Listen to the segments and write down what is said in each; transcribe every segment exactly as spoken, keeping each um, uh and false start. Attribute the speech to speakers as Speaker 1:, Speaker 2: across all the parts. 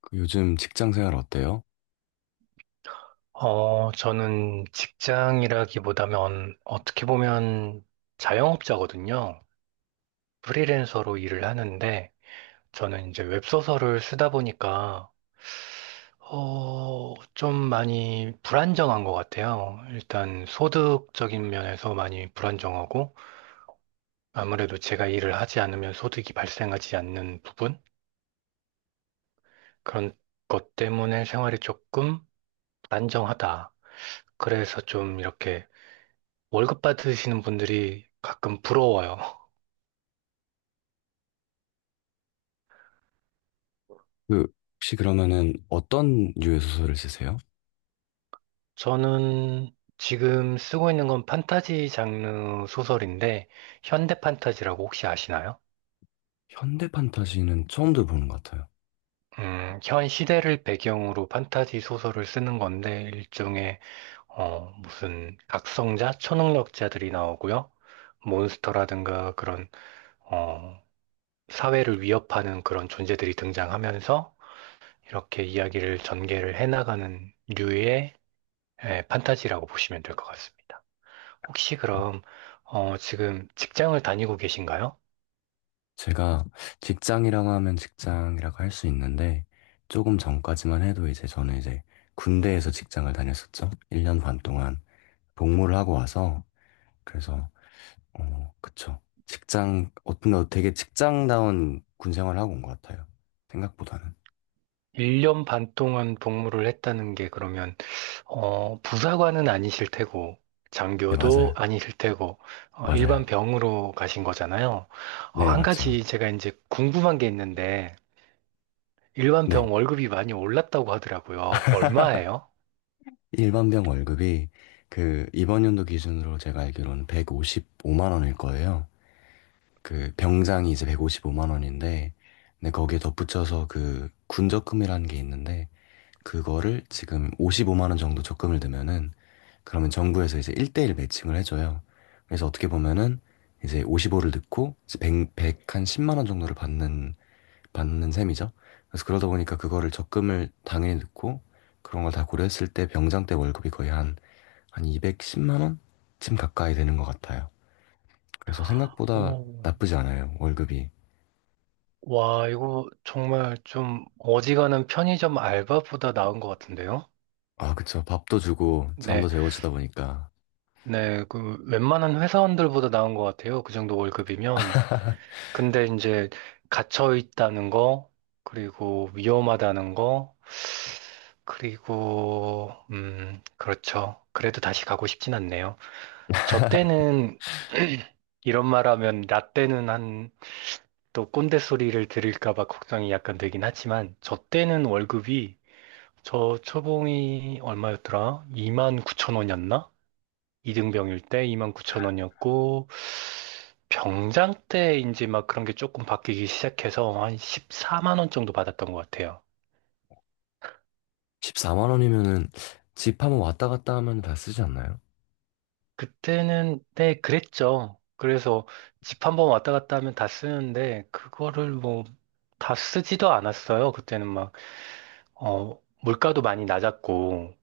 Speaker 1: 그 요즘 직장 생활 어때요?
Speaker 2: 어, 저는 직장이라기보다는 어떻게 보면 자영업자거든요. 프리랜서로 일을 하는데 저는 이제 웹소설을 쓰다 보니까 어, 좀 많이 불안정한 것 같아요. 일단 소득적인 면에서 많이 불안정하고 아무래도 제가 일을 하지 않으면 소득이 발생하지 않는 부분 그런 것 때문에 생활이 조금 불안정하다. 그래서 좀 이렇게 월급 받으시는 분들이 가끔 부러워요.
Speaker 1: 그 혹시 그러면은 어떤 류의 소설을 쓰세요?
Speaker 2: 저는 지금 쓰고 있는 건 판타지 장르 소설인데, 현대 판타지라고 혹시 아시나요?
Speaker 1: 현대 판타지는 처음 들어보는 것 같아요.
Speaker 2: 음, 현 시대를 배경으로 판타지 소설을 쓰는 건데, 일종의, 어, 무슨 각성자, 초능력자들이 나오고요. 몬스터라든가 그런, 어, 사회를 위협하는 그런 존재들이 등장하면서, 이렇게 이야기를 전개를 해나가는 류의 예, 판타지라고 보시면 될 것 같습니다. 혹시 그럼, 어, 지금 직장을 다니고 계신가요?
Speaker 1: 제가 직장이라고 하면 직장이라고 할 수 있는데 조금 전까지만 해도 이제 저는 이제 군대에서 직장을 다녔었죠. 일 년 반 동안 복무를 하고 와서 그래서 어, 그쵸. 직장, 어떤, 되게 직장다운 군 생활하고 온 것 같아요. 생각보다는.
Speaker 2: 일 년 반 동안 복무를 했다는 게 그러면, 어, 부사관은 아니실 테고,
Speaker 1: 네,
Speaker 2: 장교도
Speaker 1: 맞아요.
Speaker 2: 아니실 테고, 어, 일반
Speaker 1: 맞아요.
Speaker 2: 병으로 가신 거잖아요. 어,
Speaker 1: 네,
Speaker 2: 한
Speaker 1: 맞죠.
Speaker 2: 가지 제가 이제 궁금한 게 있는데, 일반
Speaker 1: 네.
Speaker 2: 병 월급이 많이 올랐다고 하더라고요. 얼마예요?
Speaker 1: 일반병 월급이 그 이번 연도 기준으로 제가 알기로는 백오십오만 원일 거예요. 그 병장이 이제 백오십오만 원인데, 근데 거기에 덧붙여서 그 군적금이라는 게 있는데, 그거를 지금 오십오만 원 정도 적금을 넣으면은 그러면 정부에서 이제 일 대일 매칭을 해줘요. 그래서 어떻게 보면은 이제 오십오를 넣고 이제 백, 한 십만 원 정도를 받는, 받는 셈이죠. 그래서 그러다 보니까 그거를 적금을 당연히 넣고 그런 걸 다 고려했을 때 병장 때 월급이 거의 한, 한 이백십만 원쯤 가까이 되는 것 같아요. 그래서 생각보다
Speaker 2: 오.
Speaker 1: 나쁘지 않아요, 월급이.
Speaker 2: 와, 이거 정말 좀 어지간한 편의점 알바보다 나은 것 같은데요?
Speaker 1: 아, 그쵸. 밥도 주고 잠도
Speaker 2: 네.
Speaker 1: 재워주다 보니까
Speaker 2: 네, 그 웬만한 회사원들보다 나은 것 같아요. 그 정도 월급이면. 근데 이제 갇혀 있다는 거, 그리고 위험하다는 거, 그리고 음, 그렇죠. 그래도 다시 가고 싶진 않네요. 저 때는 이런 말 하면 나 때는 한 또 꼰대 소리를 들을까 봐 걱정이 약간 되긴 하지만 저 때는 월급이, 저 초봉이 얼마였더라? 이만 구천 원이었나? 이등병일 때 이만 구천 원이었고, 병장 때인지 막 그런 게 조금 바뀌기 시작해서 한 십사만 원 정도 받았던 것 같아요.
Speaker 1: 십사만 원이면은 집 한번 왔다 갔다 하면 다 쓰지 않나요?
Speaker 2: 그때는, 네, 그랬죠. 그래서 집 한 번 왔다 갔다 하면 다 쓰는데, 그거를 뭐, 다 쓰지도 않았어요. 그때는 막, 어, 물가도 많이 낮았고,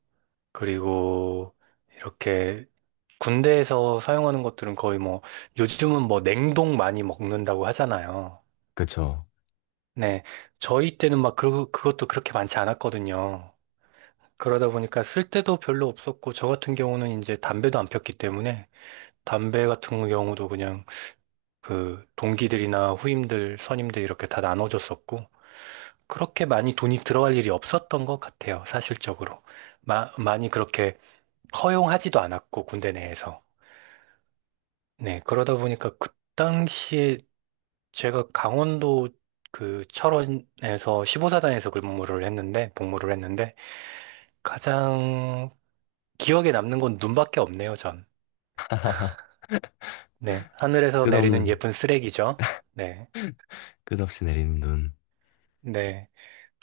Speaker 2: 그리고 이렇게 군대에서 사용하는 것들은 거의 뭐, 요즘은 뭐 냉동 많이 먹는다고 하잖아요.
Speaker 1: 그쵸.
Speaker 2: 네. 저희 때는 막 그, 그것도 그렇게 많지 않았거든요. 그러다 보니까 쓸 때도 별로 없었고, 저 같은 경우는 이제 담배도 안 폈기 때문에, 담배 같은 경우도 그냥 그 동기들이나 후임들, 선임들 이렇게 다 나눠줬었고, 그렇게 많이 돈이 들어갈 일이 없었던 것 같아요, 사실적으로. 마- 많이 그렇게 허용하지도 않았고, 군대 내에서. 네. 그러다 보니까 그 당시에 제가 강원도 그 철원에서 십오 사단에서 근무를 했는데, 복무를 했는데, 가장 기억에 남는 건 눈밖에 없네요, 전. 네. 하늘에서
Speaker 1: 끝없는,
Speaker 2: 내리는 예쁜 쓰레기죠. 네.
Speaker 1: 끝없이 내리는 눈.
Speaker 2: 네.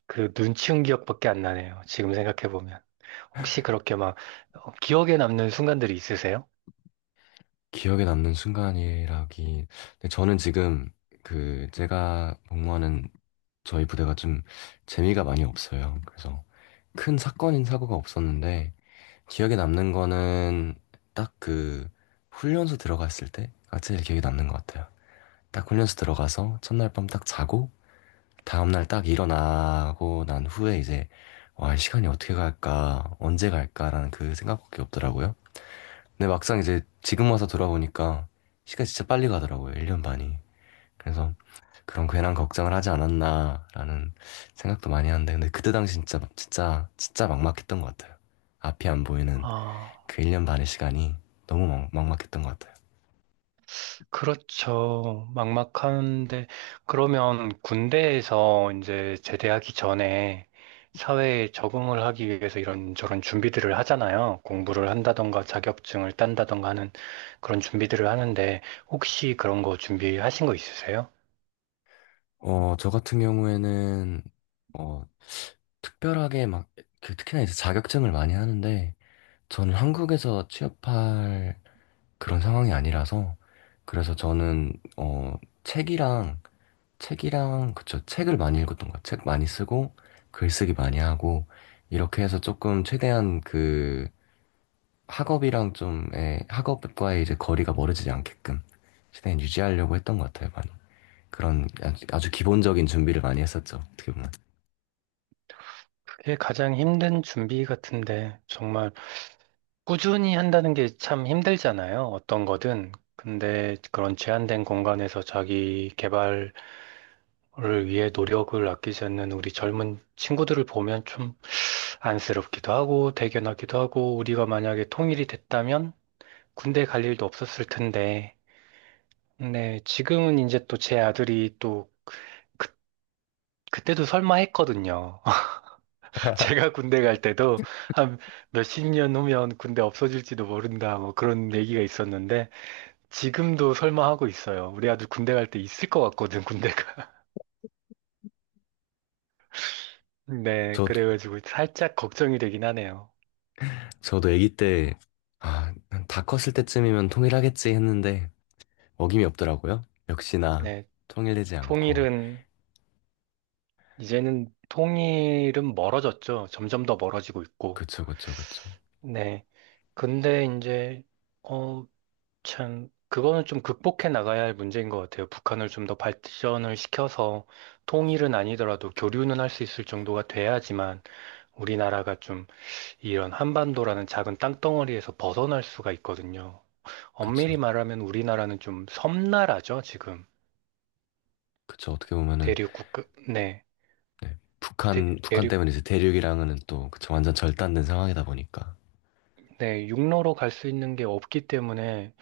Speaker 2: 그 눈치운 기억밖에 안 나네요. 지금 생각해보면. 혹시 그렇게 막 어, 기억에 남는 순간들이 있으세요?
Speaker 1: 기억에 남는 순간이라기. 근데 저는 지금 그 제가 복무하는 저희 부대가 좀 재미가 많이 없어요. 그래서 큰 사건인 사고가 없었는데 기억에 남는 거는 딱 그 훈련소 들어갔을 때가 제일 기억에 남는 것 같아요. 딱 훈련소 들어가서 첫날 밤 딱 자고 다음날 딱 일어나고 난 후에 이제 와, 이 시간이 어떻게 갈까, 언제 갈까라는 그 생각밖에 없더라고요. 근데 막상 이제 지금 와서 돌아보니까 시간이 진짜 빨리 가더라고요. 일 년 반이. 그래서 그런 괜한 걱정을 하지 않았나라는 생각도 많이 하는데 근데 그때 당시 진짜 진짜 진짜 막막했던 것 같아요. 앞이 안 보이는
Speaker 2: 아,
Speaker 1: 그 일 년 반의 시간이 너무 막, 막막했던 것 같아요.
Speaker 2: 그렇죠. 막막한데, 그러면 군대에서 이제 제대하기 전에 사회에 적응을 하기 위해서 이런저런 준비들을 하잖아요. 공부를 한다던가 자격증을 딴다던가 하는 그런 준비들을 하는데, 혹시 그런 거 준비하신 거 있으세요?
Speaker 1: 어, 저 같은 경우에는 어, 특별하게 막 그 특히나 이제 자격증을 많이 하는데 저는 한국에서 취업할 그런 상황이 아니라서 그래서 저는 어 책이랑 책이랑, 그쵸. 책을 많이 읽었던 것 같아요. 책 많이 쓰고, 글쓰기 많이 하고, 이렇게 해서 조금 최대한 그 학업이랑 좀, 예, 학업과의 이제 거리가 멀어지지 않게끔 최대한 유지하려고 했던 것 같아요, 많이. 그런 아주, 아주 기본적인 준비를 많이 했었죠, 어떻게 보면.
Speaker 2: 그게 가장 힘든 준비 같은데, 정말 꾸준히 한다는 게 참 힘들잖아요. 어떤 거든. 근데 그런 제한된 공간에서 자기 개발 를 위해 노력을 아끼지 않는 우리 젊은 친구들을 보면 좀 안쓰럽기도 하고 대견하기도 하고, 우리가 만약에 통일이 됐다면 군대 갈 일도 없었을 텐데. 네. 지금은 이제 또 제 아들이 또 그, 그때도 설마 했거든요. 제가 군대 갈 때도 한 몇 십 년 후면 군대 없어질지도 모른다 뭐 그런 얘기가 있었는데, 지금도 설마 하고 있어요. 우리 아들 군대 갈 때 있을 것 같거든, 군대가. 네.
Speaker 1: 저도,
Speaker 2: 그래가지고 살짝 걱정이 되긴 하네요.
Speaker 1: 저도 아기 때, 아, 다 컸을 때쯤이면 통일하겠지 했는데, 어김이 없더라고요. 역시나
Speaker 2: 네.
Speaker 1: 통일되지 않고.
Speaker 2: 통일은, 이제는 통일은 멀어졌죠. 점점 더 멀어지고 있고.
Speaker 1: 그쵸, 그쵸, 그쵸.
Speaker 2: 네. 근데 이제 어 참 그거는 좀 극복해 나가야 할 문제인 것 같아요. 북한을 좀 더 발전을 시켜서 통일은 아니더라도 교류는 할 수 있을 정도가 돼야지만 우리나라가 좀 이런 한반도라는 작은 땅덩어리에서 벗어날 수가 있거든요.
Speaker 1: 그쵸.
Speaker 2: 엄밀히 말하면 우리나라는 좀 섬나라죠, 지금.
Speaker 1: 그쵸. 어떻게 보면은
Speaker 2: 대륙 국. 네.
Speaker 1: 네.
Speaker 2: 대,
Speaker 1: 북한, 북한
Speaker 2: 륙.
Speaker 1: 때문에 이제 대륙이랑은 또 그쵸, 완전 절단된 상황이다 보니까.
Speaker 2: 네, 육로로 갈 수 있는 게 없기 때문에,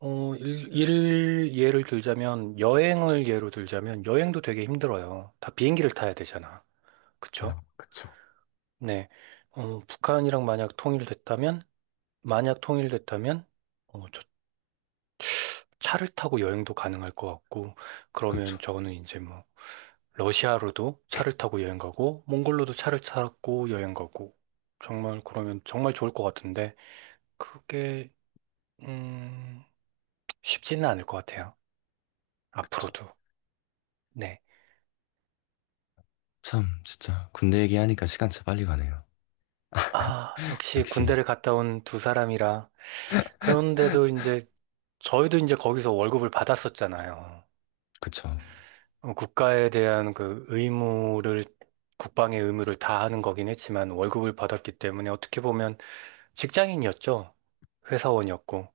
Speaker 2: 어, 일, 일 예를 들자면, 여행을 예로 들자면, 여행도 되게 힘들어요. 다 비행기를 타야 되잖아. 그쵸?
Speaker 1: 아, 그쵸.
Speaker 2: 네. 어, 북한이랑 만약 통일됐다면, 만약 통일됐다면, 어, 저 차를 타고 여행도 가능할 것 같고, 그러면
Speaker 1: 그쵸,
Speaker 2: 저는 이제 뭐, 러시아로도 차를 타고 여행 가고, 몽골로도 차를 타고 여행 가고, 정말 그러면 정말 좋을 것 같은데, 그게, 음, 쉽지는 않을 것 같아요.
Speaker 1: 그쵸.
Speaker 2: 앞으로도. 네.
Speaker 1: 참, 진짜 군대 얘기하니까 시간 진짜 빨리 가네요.
Speaker 2: 아, 역시
Speaker 1: 역시,
Speaker 2: 군대를 갔다 온 두 사람이라. 그런데도 이제 저희도 이제 거기서 월급을 받았었잖아요.
Speaker 1: 그쵸.
Speaker 2: 어, 국가에 대한 그 의무를, 국방의 의무를 다하는 거긴 했지만 월급을 받았기 때문에 어떻게 보면 직장인이었죠. 회사원이었고.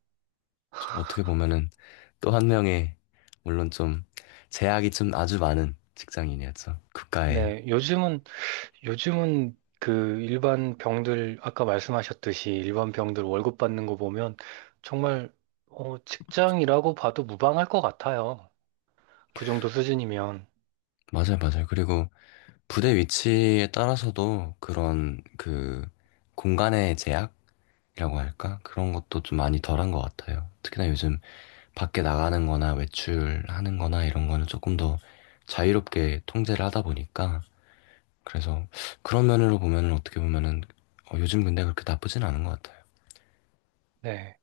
Speaker 1: 저 어떻게 보면은 또 한 명의, 물론 좀 제약이 좀 아주 많은 직장인이었죠. 국가에.
Speaker 2: 네, 요즘은 요즘은 그 일반 병들 아까 말씀하셨듯이 일반 병들 월급 받는 거 보면 정말 어, 직장이라고 봐도 무방할 것 같아요. 그 정도 수준이면.
Speaker 1: 맞아요, 맞아요. 그리고 부대 위치에 따라서도 그런 그 공간의 제약이라고 할까? 그런 것도 좀 많이 덜한 것 같아요. 특히나 요즘 밖에 나가는 거나 외출하는 거나 이런 거는 조금 더 자유롭게 통제를 하다 보니까 그래서 그런 면으로 보면은 어떻게 보면은 어, 요즘 군대 그렇게 나쁘진 않은 것 같아요.
Speaker 2: 네.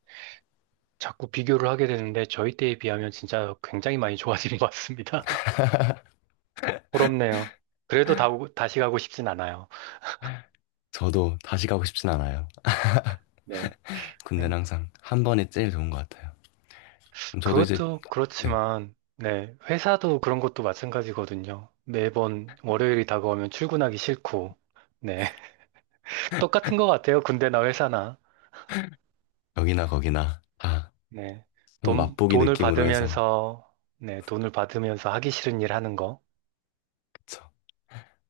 Speaker 2: 자꾸 비교를 하게 되는데, 저희 때에 비하면 진짜 굉장히 많이 좋아진 것 같습니다. 부럽네요. 그래도 다, 오- 다시 가고 싶진 않아요.
Speaker 1: 저도 다시 가고 싶진 않아요.
Speaker 2: 네.
Speaker 1: 군대는
Speaker 2: 음,
Speaker 1: 항상 한 번이 제일 좋은 것 같아요. 그럼 저도 이제
Speaker 2: 그것도
Speaker 1: 네,
Speaker 2: 그렇지만, 네. 회사도 그런 것도 마찬가지거든요. 매번 월요일이 다가오면 출근하기 싫고, 네. 똑같은 것 같아요. 군대나 회사나.
Speaker 1: 여기나 거기나 다
Speaker 2: 네.
Speaker 1: 한번
Speaker 2: 돈,
Speaker 1: 맛보기
Speaker 2: 돈을
Speaker 1: 느낌으로 해서
Speaker 2: 받으면서, 네. 돈을 받으면서 하기 싫은 일 하는 거.
Speaker 1: 그쵸.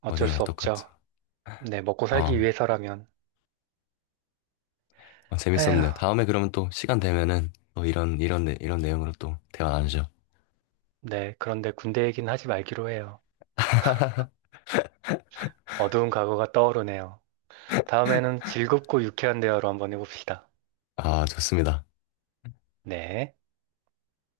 Speaker 2: 어쩔
Speaker 1: 어디나 다
Speaker 2: 수
Speaker 1: 똑같죠.
Speaker 2: 없죠. 네. 먹고
Speaker 1: 어,
Speaker 2: 살기 위해서라면.
Speaker 1: 어,
Speaker 2: 에휴.
Speaker 1: 재밌었네요. 다음에 그러면 또 시간 되면은 또 이런 이런 내- 이런 내용으로 또 대화 나누죠.
Speaker 2: 네, 그런데 군대 얘기는 하지 말기로 해요. 어두운 과거가 떠오르네요. 다음에는 즐겁고 유쾌한 대화로 한번 해봅시다.
Speaker 1: 아, 좋습니다.
Speaker 2: 네.